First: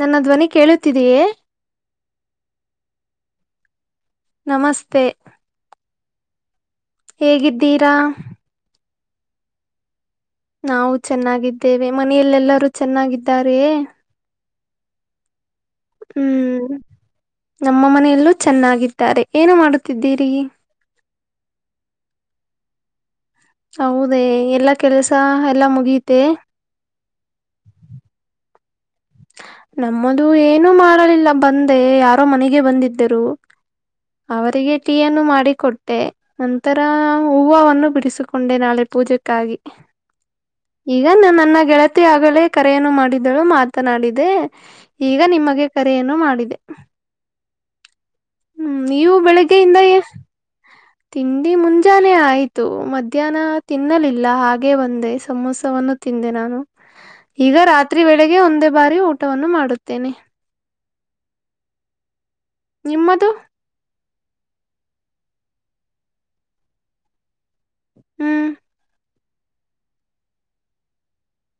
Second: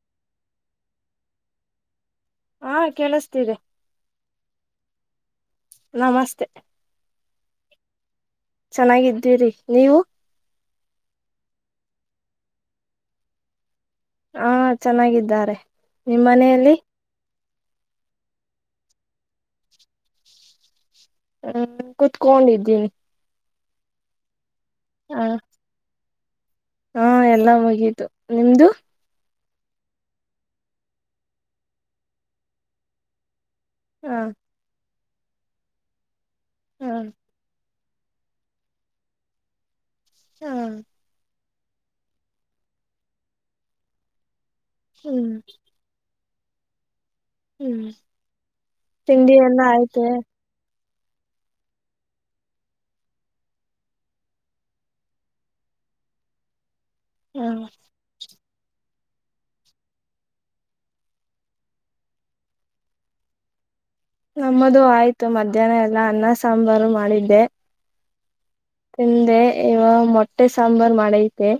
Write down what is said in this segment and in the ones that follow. ನನ್ನ ಧ್ವನಿ ಕೇಳುತ್ತಿದೆಯೇ ಹಾ ಕೇಳಿಸ್ತಿದೆ ನಮಸ್ತೆ ನಮಸ್ತೆ ಹೇಗಿದ್ದೀರಾ ಚೆನ್ನಾಗಿದ್ದೀರಿ ನೀವು ನಾವು ಚೆನ್ನಾಗಿದ್ದೇವೆ ಮನಲ್ಲಲ್ಲರೂ ಚೆನ್ನಾಗಿದ್ದಾರೇಯೇ ಹಾ ಚೆನ್ನಾಗಿದ್ದಾರೆ ನಿಮ್ಮ ಹ್ಮ್ ಮನೆಯಲ್ಲಿ ನಮ್ಮ ಮನೆಯಲ್ಲೂ ಚೆನ್ನಾಗಿದ್ದಾರೆ ಏನು ಮಾಡುತ್ತಿದ್ದೀರಿ. ಹ್ಮ್ ಕುತ್ಕೊಂಡಿದ್ದೀನಿ. ಹೌದೇ ಎಲ್ಲಾ ಕೆಲ್ಸ ಎಲ್ಲಾ ಮುಗಿತೆೆ. ಹಾ ಎಲ್ಲಾ ಮುಗಿತು ನಿಮ್ದು. ನಮ್ಮದು ಏನುೂ ಮಾಡಲಿಲ್ಲ ಬಂದೆ ಯಾರೋ ಮನೆಗೆ ಬಂದಿದ್ದರು. ಹ ಅವರಿಗೆ ಟೀಯನ್ನು ಮಾಡಿಕೊಟ್ಟೆ ನಂತರ ಹ ಹೂವವನ್ನು ಬಿಡಿಸಿಕೊಂಡೆ ನಾಳೆ ಪೂಜೆಕ್ಕಾಗಿ ಹ ಈಗ ನನ್ನನ್ನ ಗೆಳತಿ ಆಗಲೇ ಕರೆಯನ್ನು ಮಾಡಿದಳು ಮಾತನಾಡಿದೆ ಈಗ ಹ್ಮ್ ನಿಮಗೆ ಕರೆಯನ್ನು ಮಾಡಿ [inaudible] ಹ್ಮ್ ಹ್ಮ್ ನೀವು ತಿಂಡಿ ಎಲ್ಲ ಬೆಳಗ್ಗೆಯಿಂದ ಎ ಆಯ್ತು ತಿಂಡಿ ಮುಂಜಾನೆ ಆಯ್ತು ಮಧ್ಯಾಹ್ನ ತಿನ್ನಲಿಲ್ಲ ಹಾಗೆ ಬಂದೆ ಸಮೋಸವನ್ನು ತಿ ದೆ ನಾನು ಹ ಈಗ ರಾತ್ರಿ ವೇಳೆಗೆ ಒಂದೇ ಬಾರಿ ಊಟವನ್ನು ಮಾಡುತ್ತೇನೆ. ನಿಮ್ಮದು ನಮ್ಮದು ಆಯ್ತು ಮಧ್ಯಾಹ್ನ ಎಲ್ಲ ಅನ್ನ ಸಾಂಬಾರು ಮಾಡಿದ್ದೆ ಹ್ಮ್ ಹಿಂದೆ ಇವ ಮೊಟ್ಟೆ ಸಾಂಬಾರ್ ಮಾಡೈತೆ.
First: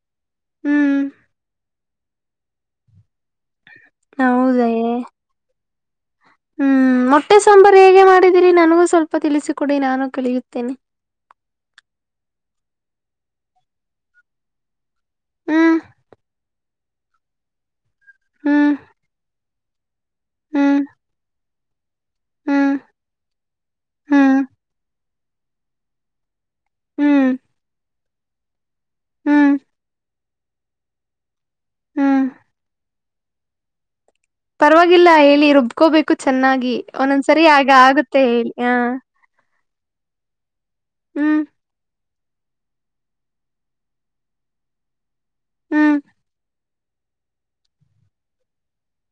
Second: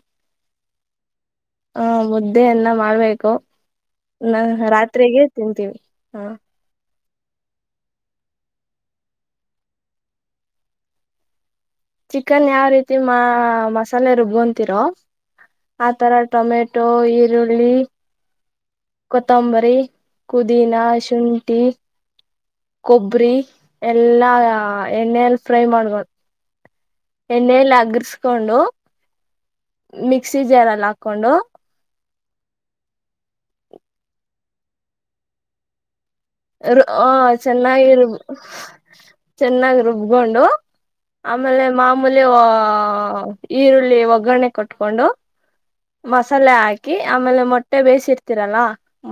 ಹ್ಮ್ ಹಾ ಮುದ್ದೆಯನ್ನ ಮಾಡ್ಬೇಕು ನ ಹೌದೇ ರಾತ್ರಿಗೆ ತಿಂತೀವಿ. [inaudible] ಹೊಟ್ಟೆ ಸಾಂಬಾರು ಹೇಗೆ ಮಾಡಿದಿರಿ ನನಗೂ ಸ್ವಲ್ಪ ತಿಳಿಸಿಕೊಡಿ ನಾನು ಕಳಿಯುತ್ತೇನೆ. ಚಿಕನ್ ಯಾವ ರೀತಿ ಮಸಾಲೆ ರುಬ್ಂತೀರೋ ಹ್ಮ್ ಆತರ ಟೊಮೆಟ ಟೋ ಈರುಳ್ಳಿ ಹ್ಮ್ ಕೊತ್ತಂಬರಿ ಹ್ಮ್ ಕುದೀನಾ ಶುಂಠಿ ಹ್ಮ್ ಕೊಬ್ಬರಿ ಎಲ್ಲಾ ಹ್ಮ್ ಎಣ್ಣೆಯಲ್ಲಿ ಫ್ರೈ ಮಾಡ್ಬಾರು ಹ್ಮ್ ಎಣ್ಣೆಯಲ್ಲಿ ಅಗರ್ಸ್ಕೊಂಡು ಹ್ಮ್ ಮಿಕ್ಸಿ ಜರಲ್ಲಿ ಹಾಕೊಂಡು. ಹ್ಮ್ ಪರವಾಗಿಲ್ಲ ಹೇಳಿ ರುಬ್ಕೋಬೇಕು ಚೆನ್ನಾಗಿ ಒಂದೊಂದ್ಸರಿ ಆಗ ಚೆನ್ನಾಗಿ ರುಬ್ ಆಗುತ್ತೆ ಹೇಳಿ ಆ ಚೆನ್ನಾಗಿ ರುಬ್ಕೊಂಡು ಆಮೇಲೆ ಮಾ ಮಲೆ ಈರುಳ್ಳಿ ಒಗ್ಗರಣೆ ಕಟ್ಟಟ್ಕೊಂಡು ಹ್ಮ್ ಮಸಾಲೆ ಹಾ ಹಾಕಿ ಆಮೇಲೆ ಮೊಟ್ಟೆ ಬೇಯಿಸಿರ್ತೀರಲ್ಲ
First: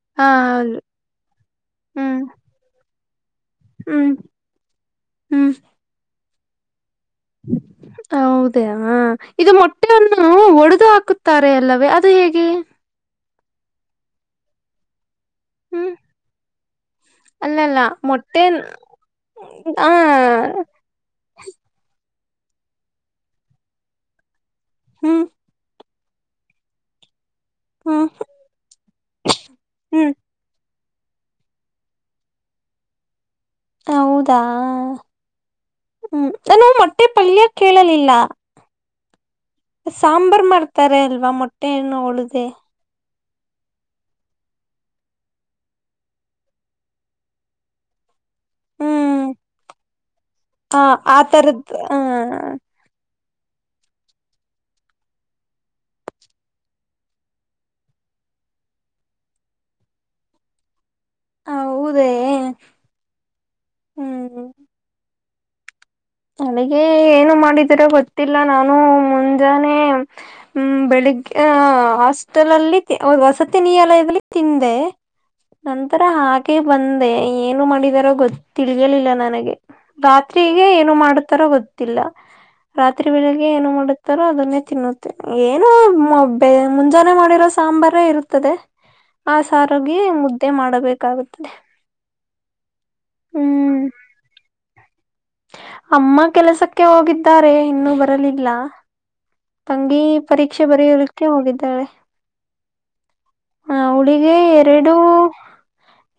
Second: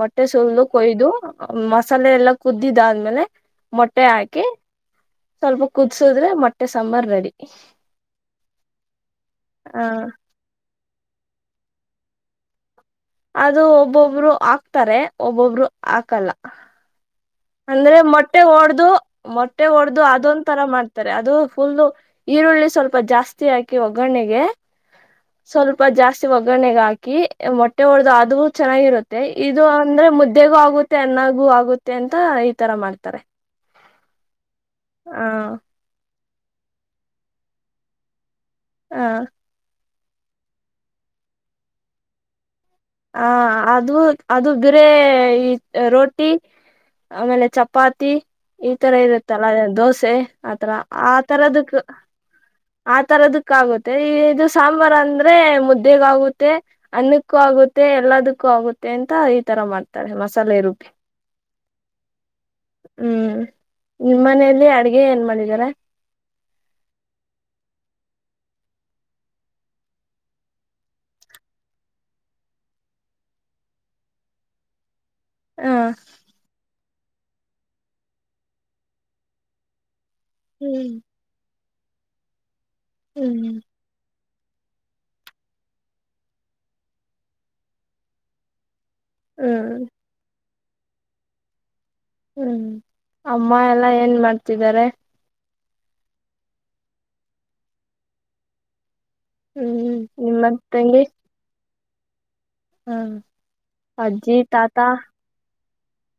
ಮೊಟ್ಟೆ ಹಾ ಸುಲ್ದು ಹೌದು ಕೊಯ್ದು ಮೊಸಲೆ ಹ್ಮ್ ಎಲ್ಲ ಕುದ್ದಿದ್ ಆದ್ಮೇಲೆ ಮೊಟ್ಟೆ ಹ್ಮ್ ಹಾಕಿ ಹ್ಮ್ ಸ್ವಲ್ಪ ಕುದ್ಸಿದ್ರೆ ಮೊಟ್ಟೆ ಸಾಂಬಾರ್ ರೆಡಿ ಹೌದಾ ಇದು ಹ ಮೊಟ್ಟೆಯನ್ನು ಒಡೆದು ಹಾಕ ಹಾಕುತ್ತಾರೆ ಅಲ್ಲವೇ ಅದು ಹೇಗೆ ಅದು ಒಬ್ಬೊಬ್ರು ಆಕ್ತಾರೆ ಒಬ್ಬೊಬ್ರು ಹ್ಮ್ ಹಾಕಲ್ಲ. ಅಂದ್ರೆ ಮೊಟ್ಟೆ ಒಡ್ದು ಮೊಟ್ಟೆ ಹ ಒಡ್ದು ಅದೊಂದ ತರ ಮಾಡ್ತಾರೆ ಅದು ಫುಲ್ಲು ಈರುಳ್ಳಿ ಸ್ವಲ್ಪ ಜಾಸ್ತಿ ಹಾಕಿ ಒಗ್ಗರಣೆಗೆ ಹ್ಮ್ ಸ್ವಲ್ಪ ಜಾಸ್ತಿ ಒಗ್ಗರಣೆೆಗೆ ಹಾಕಿ ಮೊಟ್ಟೆ ಹ್ಮ್ ಹೊಡೆದ್ ಅದು ಚೆನ್ನಾಗಿರುತ್ತೆ ಇದು ಅಂದ್ರೆ ಹ್ಮ್ ಮುದ್ದೆಗೂ ಆಗುತ್ತ ಚೆನ್ನಾಗು ಆಗುತ್ತೆ ಅಂತ ಈ ತರ ಮಾಡ್ತಾರೆ ಹೌದಾ ಹ ಹ್ಮ್ ನಾನು ಮೊಟ್ಟೆ ಪಲ್ಯ ಕೇಳಲಿಲ್ಲ. ಹಾ ಸಾಂಬಾರ್ ಮಾಡ್ತಾರೆ ಅಲ್ವಾ ಮೊಟ್ಟೆನ್ನು ಹೊಡ್ದಿ ಹ ಅದು ಅದು ಗರೆ ಈ ರೋಟಿ ಆಮೇಲೆ ಚಪಾತಿ ಈ ತರ ಹ್ಮ್ ಇರುತ್ತಲ್ಲ ಅ ದೋಸೆ ಆತರ ಆ ತರದಕ್ ಆ ತರದ್ ಕ್ಕ ಆಗುತ್ತೆ ಈ ಇದು ಸಾಂಬಾರ್ ಅಂದ್ರೆ ಮುದ್ದೆಗ್ ಆಗುತ್ತೆ ಅನ್ನಕ್ಕೂ ಆಗುತ್ತೆ ಮೆ ಎಲ್ಲದಕ್ಕೂ ಆಗುತ್ತೆ ಅಂತ ಈ ತರ ಮಾಡ್ತಾಳೆ ಮಸಾಲೆ ರುಬ್ಬಿ. ಹೌದೇ ಹ್ಮ್ ನಿಮ್ಮ ಮನೆಯಲ್ಲಿ ಅಡ್ಗೆ ಏನ್ ಮಾಡ್ ಯರ [unintelligible] ನನಗೆ ಏನು ಮಾಡಿದಿರೆ ಗೊತ್ತಿಲ್ಲ ನಾನು ಮುಂಜಾನೆ ಹ್ಮ ಬೆಳಿಗೆ ಹಾಸ್ಟೆಲ್ ಅಲ್ಲಿ ವಸತಿ ನಿಲಯದಲ್ಲಿ ತಿಂದೆ ಹ ನಂತರ ಹಾಗೆ ಬಂದೆ ಏನು ಮಾಡಿದಾರೋ ಗೊತ್ತ್ ತಿಳಿಯಲಿಲ್ಲ ನನಗೆ. ರಾತ್ರಿಗೆ ಹ್ಮ್ ಏನು ಮಾಡುತ್ತಾರೆ ಗೊತ್ತಿಲ್ಲ ರಾತ್ರಿ ಬೆಳ್ಳಿಗೆ ಹ್ಮ್ ಏನು ಮಾಡುತ್ತ್ ರ ಅದನ್ನೇ ತಿನ್ನುತ್ತೇ ಏನೋ ಬೆ ಮುಂಜಾನೆ ಮಾಡಿರೋ ಸಾಂಬಾರೇ ಇರುತ್ತದೆ. ಆ ಹ್ಮ್ ಸಾರುಗಿ ಮುದ್ದೆ ಮಾಡಬೇಕಾಗುತ್ತದೆ. ಹ್ಮ್ ಅಮ್ಮ ಹ್ಮ್ ಎಲ್ಲಾ ಏನ್ ಮಾಡ್ತಿದ್ದಾರೆ? ಅಮ್ಮ ಕೆಲಸಕ್ಕೆ ಹೋಗಿದ್ದಾರೆ ಇನ್ನೂ ಬರಲಿಲ್ಲ. ಹ್ಮ್ ತಂಗಿ ನಿಮ್ಮ ಪರೀಕ್ಷೆ ತಂಗಿ ಬರಿಯಲಿಕ್ಕೆ ಹೋಗಿದ್ದಾಳೆ. ಅವಳಿಗೆ ಅಜ್ಜಿ ತಾತ ಎರಡೂ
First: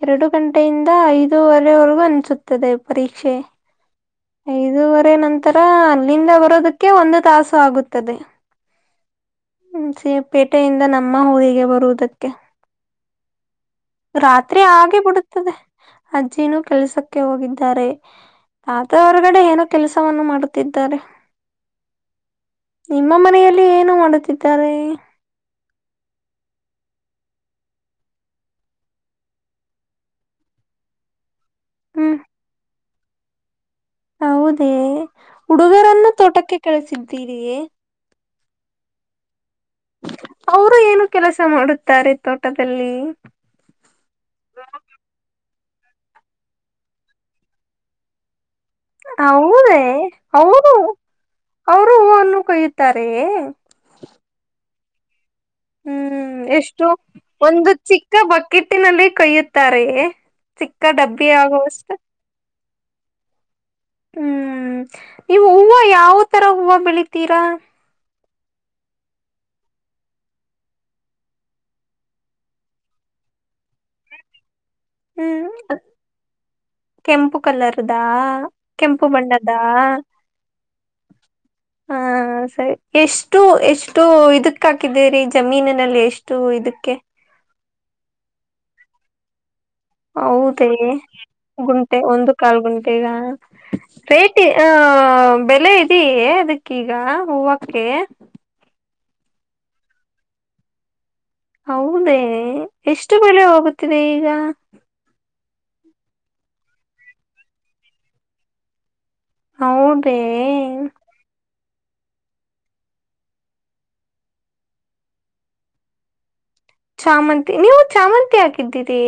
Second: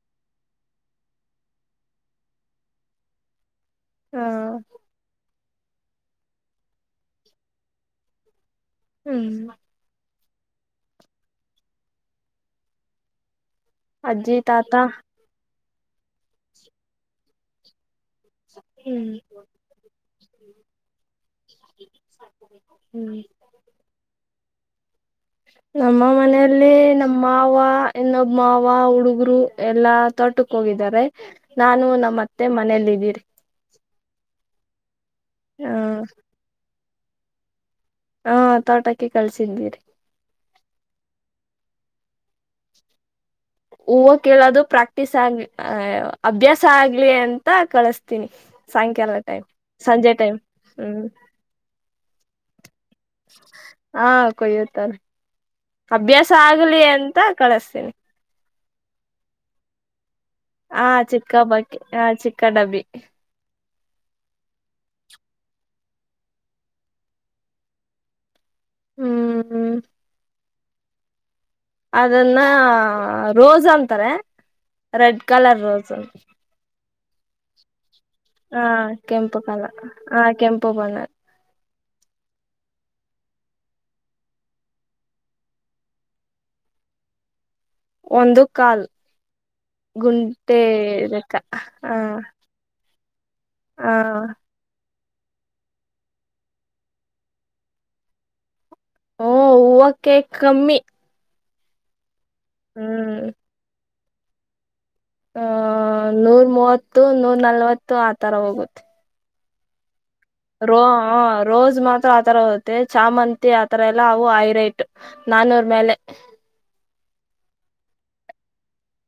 ಎರಡು ಗಂಟೆಯಿಂದ ಐದೂವರೆ ವರೆಗೂ ಅನ್ಸುತ್ತದೆ ಪರೀಕ್ಷೆ. ಹಾ ಐದೂವರೆ ನಂತರ ಅಲ್ಲಿಂದ ಬರೋದಕ್ಕೆ ಒಂದು ತಾಸು ಆಗುತ್ತದೆ. ಹ್ಮ್ ಪೇಟೆಯಿಂದ ನಮ್ಮ ಊರಿಗೆ ಬರುವುದಕ್ಕೆ‌. ಅಜ್ಜಿ ರಾತ್ರಿ ತಾತ ಆಗೇ ಬಿಡುತ್ತದೆ ಅಜ್ಜಿನೂ ಕೆಲಸಕ್ಕೆ ಹೋಗಿದ್ದಾರೆ. ತಾತ ಹ್ಮ್ ಹೊರಗಡೆ ಏನೋ ಕೆಲಸವನ್ನು ಮಾಡುತ್ತಿದ್ದಾರೆ. ನಿಮ್ಮ ಹ್ಮ್ ಮನೆಯಲ್ಲಿ ಏನು ಮಾಡುತ್ತಿದ್ದಾರೆ? ನಮ್ಮ ಮನೆಯಲ್ಲಿ ನಮ್ಮ ಮಾವ ಇನ್ನೊಬ್ ಮಾವ ಹುಡುಗರು ಎಲ್ಲಾ ತೋಟಕ್ ಕ್ಕೆ ಹೋಗಿದ್ದಾರೆ ನಾನು ಹ್ಮ್ ನಮ್ಮತ್ತೆ ಮನೆಲ್ಲಿ ಇದ್ದೀವಿ. ಹೌದೇ ಹ ಹುಡುಗರೆಲ್ಲಾ ತೋಟಕ್ಕೆ ಕಳಿಸಿದ್ದೀರಿಯೇ? ಹಾ ತೋಟಕ್ಕೆ ಕಳಿಸಿದೀರಿ. ಅವರು ಏನು ಕೆಲಸ ಮಾಡುತ್ತಾರೆ ತೋಟದಲ್ಲಿ? ಹೂವ ಕೀಳೋದು ಪ್ರಾಕ್ಟೀಸ್ ಆಗ್ಲಿ ಹೂ ಅಭ್ಯಾಸ ಆಗ್ಲಿ ಅಂತ ಕಳಸ್ತೀನಿ. ಸಾಂಕ್ಯಾಲ ಟೈಮ್ ಹೌದೇ ಸಂಜೆ ಟೈಮ್ ಅವರು ಹ್ಮ್ ಅವರು ಹೂವನ್ನು ಕೊಯ್ಯುತ್ತಾರೆ ಹಾ ಕೊಯುತ್ತಾರೆ ಅಭ್ಯಾಸ ಹ್ಮ್ ಆಗ್ಲಿ ಅಂತ ಕಳಸ್ತೀನಿ. ಕಿಟ್ಟಿನಲ್ಲಿ ಕೈಯುತ್ತಾರೆಯೇ. ಹ ಚಿಕ್ಕ ಹಬ್ಬಕ್ಕೆ ಹ ಚಿಕ್ಕ ಡಬ್ಬಿ ಹ್ಮ್ ಈ ಹೂವ ಯಾವ ತರ ಹೂವ ಬೆಳಿತೀರಾ? ಹ್ಮ್ ಹ್ಮ ಅದನ್ನ ರೋಸ್ ಅಂತಾರೆ ರೆಡ್ ಹ್ಮ್ ಕಲರ್ ರೋಸ್ ಕೆಂಪು ಕಲರ್ ಹಾ ಕೆಂಪು ಕಲರ ಹಾ ಕೆಂಪು ಬಣ್ಣದ್ ಹ ಹ ಹ ಸರಿ ಎಷ್ಟು ಎಷ್ಟು ಇದಕ್ಕ ಹಾಕಿದ್ದೀರಿ ಜಮೀನಿನಲ್ಲಿ ಎಷ್ಟು ಇದಿಕ್ಕೆ ಒಂದು ಕಾಲ್ ಗುಂಟೆ ಹೌದೇ ಲೆಕ್ಕ ಹ ಗುಂಟೆ ಒಂದು ಕಾಲ್ ಗುಂಟ್ ತೇಗ ಹ ಪೇಟಿ ಆ ಹ ಬೆಲೆ ಇದೀಯೆ ಅದಕ್ಕೀಗ ಹೂವಕ್ಕೆ ಓ ಹೂವಕ್ಕೆ ಕಮ್ಮಿ. ಹೌದೇ ಎಷ್ಟು ಹ್ಮ್ ಬೆಳೆ ಹೋಗುತ್ತಿದೆ ಈಗ. ಹ ನೂರ್ ಮೂವತ್ತು ನೂರ್ ನಲ್ವತ್ತು ಆತರ ಹೋಗುತ್ತೆ. ಹೌದೇ ರೋ ಹ ರೋಸ್. ಇದ್ ಮಾತ್ರ ಆತರ ಹೊತ್ತೆ ಚಾಮಂತಿ ಆತರ ಎಲ್ಲಾ ಅವು ಐರೈಟ್ ನಾನೂರ್ ಮೇಲೆ. ಚಾಮಂತಿ ನೀವು ಚಾಮಂತಿ ಹಾಕಿದ್ದೀರಿ.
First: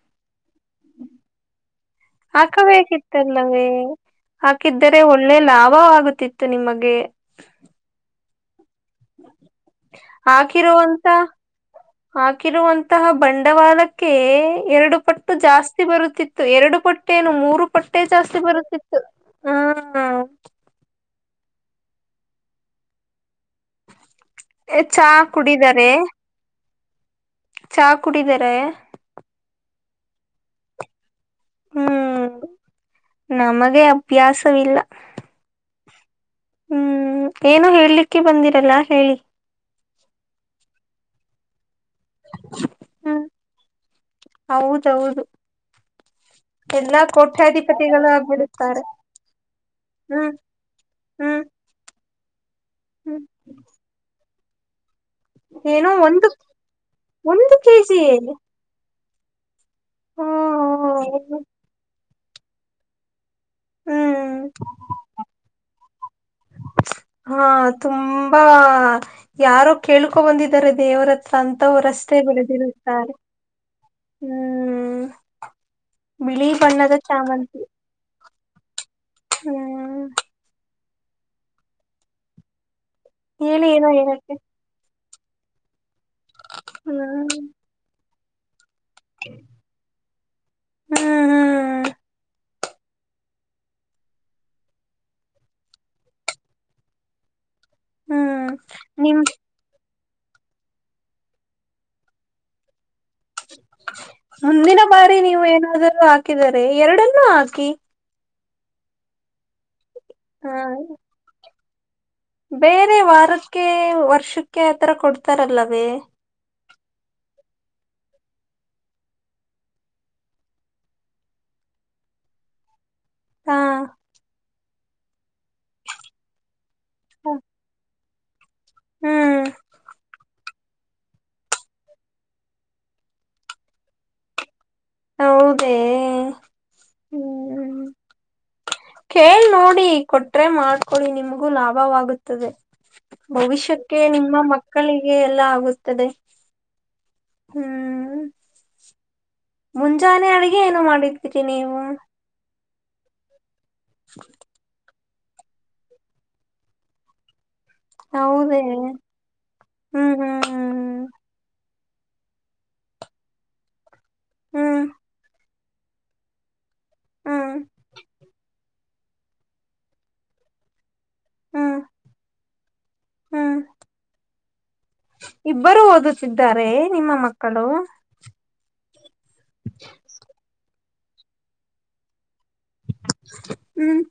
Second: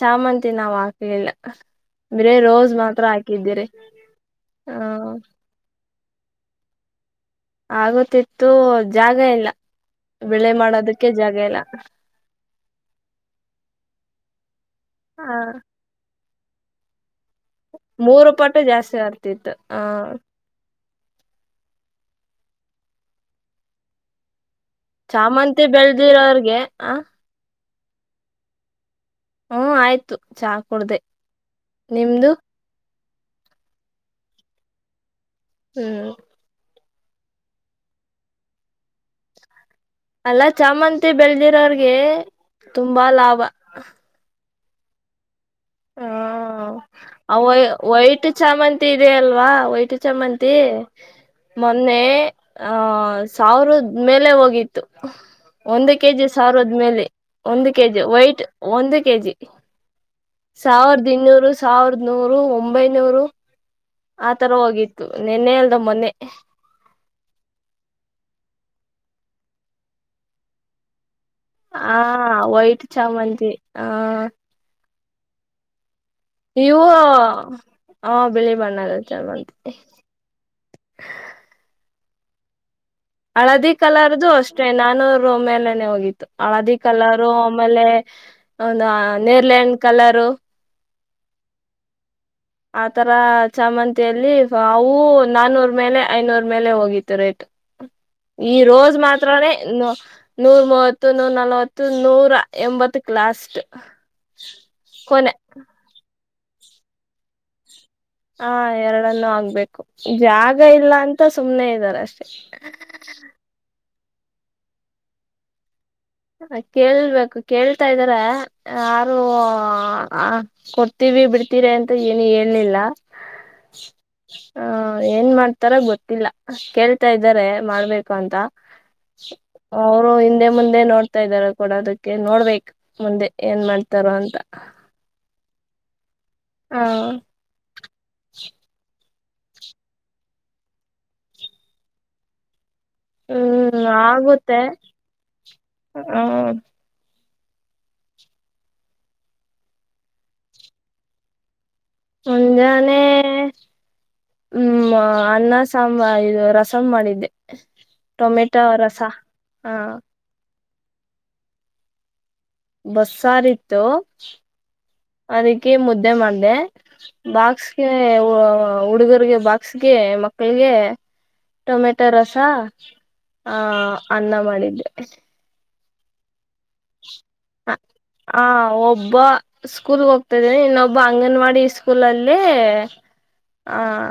ಚಾಮಂತಿ ನಾವ್ ಹಾಕ್ಲಲ್ಲಿ. ಹಾಕಬೇಕಿತ್ತಲ್ಲವೇ ಹ ಹಾಕಿದ್ದರೆ ಒಳ್ಳೆ ಲಾಭವಾಗುತ್. ತಿತ್ತು ನಿಮಗೆ. ಇತ್ತು ಜಾಗ ಇಲ್ಲ ಬೆಳೆ ಹಾಕಿರುವಂತ ಮಾಡೋದಕ್ಕೆ ಜಾಗ ಇಲ್ಲ ಹಾಕಿರುವಂತಹ ಬಂಡವಾಳಕ್ಕೆ. ಎರಡು ಹ ಪಟ್ಟು ಜಾಸ್ತಿ ಬರುತ್ತಿತ್ತು ಎರಡು ಪಟ್ಟು. ಪಟ್ಟೇನು ಮೂರು ಪಟ್ಟೆ ಮೂರು ಜಾಸ್ತಿ ಪಟ್ಟು ಬರುತ್ತಿತ್ತು ಜಾಸ್ತಿ ಹ. ಆಗ್ತಿತ್ತು ಚಾ ಚಾಮಂತಿ ಕುಡಿದರೆ ಬೆಳದಿರ ಅವ್ರಗೆ ಆ. ಚಾ ಕುಡಿದಾರ. ಹೂ ಆಯ್ತು ಚಾ ಕುೂಡ್ದ ನಿಮ್ದು. ಹ್ಮ್ ನಮಗೆ ಅಭ್ಯಾಸವಿಲ್ಲ. ಹೂ ಹೂ ಏನು ಹೇಳೇಲಿಕ್ಕೆ ಬಂದಿರಲ್ಲ ಹೇಳಿ. ಅಲ್ಲ ಚಾಮಂತಿ ಬೆಳದಿರೋರ್ಗೆ ತುಂಬಾ ಹ್ಮ್ ಲಾಭ. ಹೌದೌದು. ಎಲ್ಲಾ ಅವ ಕೋಟ್ಯಾಧಿಪತಿಗಳು ವೈಟ್ ಆಗ್ಬಿಡುತ್ತಾರೆ ಚಾಮಂತಿ ಇಡೀ ಅಲ್ವಾ ವೈಟ್ ಹ್ಮ್ ಚಾಮಂತಿ. ಹ್ಮ್ ಮೊನ್ನೆ ಆಹ ಹ್ಮ್ ಸಾವಿರದ ಮೇಲೆ ಹೋಗಿತ್ತು. ಒಂದು ಕೆಜಿ ಸಾರದ್ಮೇಲೆ ಒಂದು ಕೆಜಿ ವೈಟ್ ಒಂದು. ಕೆಜಿ. ಸಾವಿರದ ಹ್ಮ್ ಇನ್ನೂರು ಸಾವಿರದ ನೂರು ಒಂಬೈನೂರು. ಹ್ಮ್ ಆತರ ಹೋಗಿತ್ತು ನಿನ್ನೆ ಅಲ್ದ ಮೊನ್ನೆ. ಹಾ ತುಂಬಾ ಯಾರು ಕೇಳ್ಕೊ ಬಂದಿದ್ದಾರೆ ದೇವರ. ಆ ಸ್ಂತವಊರಷ್ಟೇ ವೈಟ್ ಬೆಳೆದಿರುತ್ತಾರೆ ಚಾಮಂತಿ ಆ ಹೂ ನೀವು ಚಾಮಂತಿ ಹ ಬೆಳಿ. ಬ್ಣಾಗ ಚಂತ. ಹ್ಮ್ ಹೇಳಿ ಹಳದಿ ಏನೋ ಕಲರ್ದುು ಹೇಳಕ್ಕೆ ಅಷ್ಟೇ ನಾನೂರು ಮೇಲೆನೆ ಹೋಗಿತ್ತು ಹಳದಿ ಹ್ಮ್ ಕಲರು ಆಮೇಲೆ. ಹೌದಾ ನೆರ್ಲೆಯನ್ನಿಡು ಕಲರು. ಹೂ ಹೂ ಆತರ ಚಾಮಂತಿಯಲ್ಲಿ ಅವು ನಾನೂರ್ ಮೇಲೆ ಐನೂರ್ ಮೇಲೆ ಹೋಗಿತ್ತು ರೇಟ್. ಹ್ಮ್ ಈ ರೋಜ್ ನಿಮ್ ಮಾತ್ರಾನೇ ಇ. ನೂರ ಮೂವತ್ತು ನೂರ ನಲ್ವತ್ತು ನೂರ ಎಂಬತ್ತು. ಮುಂದಿನ ಬಾರಿ ಕೊನೆ ನೀವು ಏನಾದರೂ ಹಾಕಿದರೆ ಎರಡನ್ನು ಹಾಕಿ. ಹಾ ಎರಡನ್ನುೂ ಆಗ್ಬೇಕು ಹ ಜಾಗ ಇಲ್ಲ ಅಂತ ಸುಮ್ನೆ ಇದ್ದಾರೆ ಅಷ್ಟೇ. ಬೇರೆ ವಾರಕ್ಕೆ ವರ್ಷಕ್ಕೆ ಆತ್ರರ ಕೊಡ್ತಾರಲ್ಲವೇ. ಕೇಳ್ಬೇಕು ಕೇಳ್ತಾ ಇದಾರೆ ಯಾರು ಕೊಡ್ತೀವಿ ಬಿಡ್. ಹತೀರಾ ಅಂತ ಏನು ಹೇಲಿಲ್ಲ. ಹಾ ಹ ಏನ್ ಮಾಡ್ತಾರ ಗೊತ್ತಿಲ್ಲ ಕೇಳ್ತಾ ಇದ್ದಾರೆ ಮಾಡ್ಬೇಕು. ಅಂತ ಹ್ಮ್ ಅವರು ಹಿಂದೆ ಮುಂದೆ ನೋಡ್. ಹತಾ ಇದ್ದಾರ ಕೂಡ ಅದಕ್ಕೆ ನೋಡ್ಬೇಕೇಕ್ ಮುಂದೆ ಏನ್ ಮಾಡ್ತಾರೋ ಅಂತ. ಹೌದೇ. ಹಾ. ಹ್ಮ್ ಕೇಳ್ ನೋಡಿ ಕೊಟ್ರೆ ಮಾಡ್ಕೊಡಿ ನಿಮಗೂ ಲಾಭವಾಗುತ್ತದೆ. ಹ್ಮ್ ಭವಿಷ್ಯಕ್ಕೆ ನಿಮ್ಮ ಆಗುತ್ತೆ ಮಕ್ಕಳಿಗೆ ಎಲ್ಲ ಆಗುತ್ತದೆ. ಹ ಹ್ಮ್ ಮುಂಜಾನೆ ಅಡಗೆ ಏನೋ ಮಾಡಿದ್ದೀರಿ ನೀವು. ಮುಂಜಾನೆ ಹ್ಮ. ಅಣ್ಣ ಸಾಂಬಾರ್ ಇದ ರಸಂ ಮಾಡಿದ್ದೆ ಹೌದೇ ಟೊಮೆಟೊ ರಸಾ ಆ ಹ್ಮ್ ಹ್ಮ್ ಬಸ್ಸಾರ್ ಇತ್ತು ಹ್ಮ್ ಹ್ಮ್ ಅದಕ್ಕೆ ಮುದ್ದೆ ಮಾಡ್ದೆ ಹ್ಮ್ ಬಾಕ್ಸ್ ಗೆ ಹುಡುಗುರಿಗೆ ಬಾಕ್ಸ್ಗೆ ಮಕ್ಕಳಿಗೆ ಹ್ಮ್ ಹ್ಮ್ ಟೊಮೆಟೊ ರಸಾ ಹ್ಮ್ ಆ ಹಾ ಅನ್ನ ಮಾಡಿದ್ದೆ ಬರುವುದು ಸಿದ್ದ ಹಾ ಒಬ್ಬ ಸ್ಕೂಲ್ ಹೋಗ್ತಾ ಇದ್ದಾನೆ ಇನ್ನೊಬ್ ಒಬ್ಬ ಅಂಗನವಾಡಿ ಸ್ಕೂಲ್ ಅಲ್ಲಿ ಆ ಹ್ಮ್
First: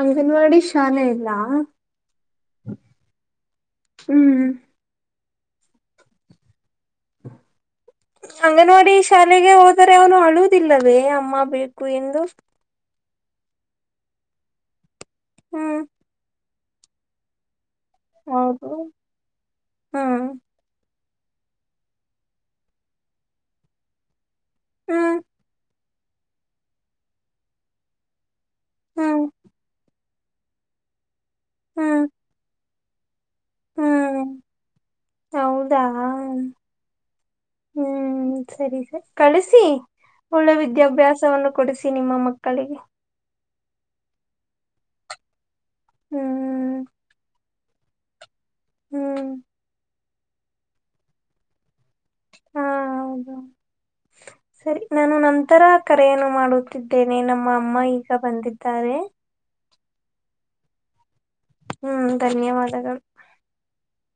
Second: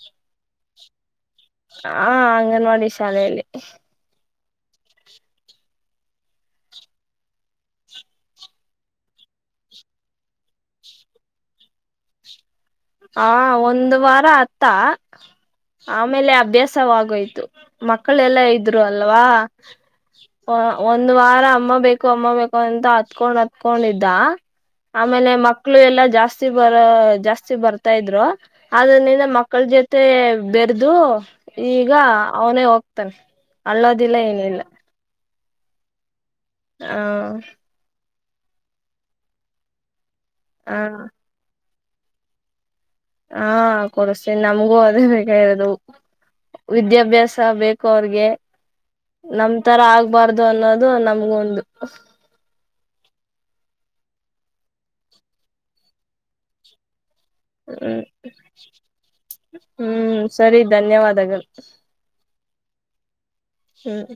ಅಂಗನವಾಡಿ ಶಾಲೆ ಇ ಹಾ ಅಂಗನವಾಡಿ ಶಾಲೆಯಲ್ಲಿ. ಹ್ಮ್ ಹ್ಮ [unintelligible] ಅಂಗನವಾಡಿ ಶಾಲೆಗೆ ಹೋದರೆ ಅವನು ಅಳುವುದಿಲ್ಲವೇ ಅಮ್ಮ ಬೇಕು ಎಂದು. ಹ ಒಂದು ವಾರ ಅತ್ತ ಹ್ಮ್ ಆಮೇಲೆ ಅಭ್ಯಾಸವಾಗೋಯ್ತು. ಮಕ್ಕಳ ಎಲ್ಲಾ ಹೌದು ಇದ್ರು ಅಲ್ವಾ ಹ್ಮ್ ಪೋ ಒಂದ್ ವಾರ ಅಮ್ಮ ಬೇಕು ಅಮ್ಮ ಬೇಕು ಅಂತ ಅತಕ್ಕೊಂಡ ಅತಕ್ಕೊಂಡ ಇದ್ದ ಹ್ಮ್ ಆಮೇಲೆ ಮಕ [unintelligible] ಲ್ಲಾ ಎಲ್ಲಾ ಜಾಸ್ತಿ ಬರ ಜಾಸ್ತಿ ಬರ [unintelligible] ತಾ ಇದ್ರು ಆದ್ರನಿಂದ ಹ್ಮ್ ಮಕ್ಕಳ ಜೊತೆ ಬೆರ್ದು ಈಗ ಹ್ಮ್ ಅವನೇ ಹೋಗ್ತಾನೆ ಅಳ್ಳೋದಿಲ್ಲ ಹ್ಮ್ ಏನಿಲ್ಲ. ಹೌದಾ ಹ ಹ್ಮ್ ಸರಿ ಸ ಕಳಸಿ ಒಳ್ಳೆ ಹ ವಿದ್ಯಾಭ್ಯಾಸವನ್ನು ಕೊಡಿಸಿ ನಿಮ್ಮ ಮಕ್ಕಳಿಗೆ. ಹಾ ಕೊಡಸ್ತೀನಿ ನಮಗೂ ಅದೇ ಬೇಕಾಗಿರೋದು ಹ್ಮ್ ವಿದ್ಯಾಭ್ಯಾಸ ಬೇಕ [unintelligible] ಕ್ ಅವ್ರಗೆ ಹ್ಮ್ ನಮ್ ತರ ಆಗ್ಬಾರ್ದು ಅನ್ನೋದು ನಮಗೊಂದು. ಹಾ ಹೌದ ಸರಿ ನಾನು ನಂತರ ಕರೆಯನ್ನು ಮಾಡುತ್ತಿದ್ದೇ. [unintelligible] ನೆ ನಮ್ಮ ಹ್ಮ್ ಅಮ್ಮಈಗ ಬಂದಿದ್ದಾರೆ. ಹ್ಮ್ ಸರಿ ಧನ್ಯವಾದಗಳು ಹ್ಮ್ ಧನ್ಯವಾದಗಳು ಹ್ಮ್.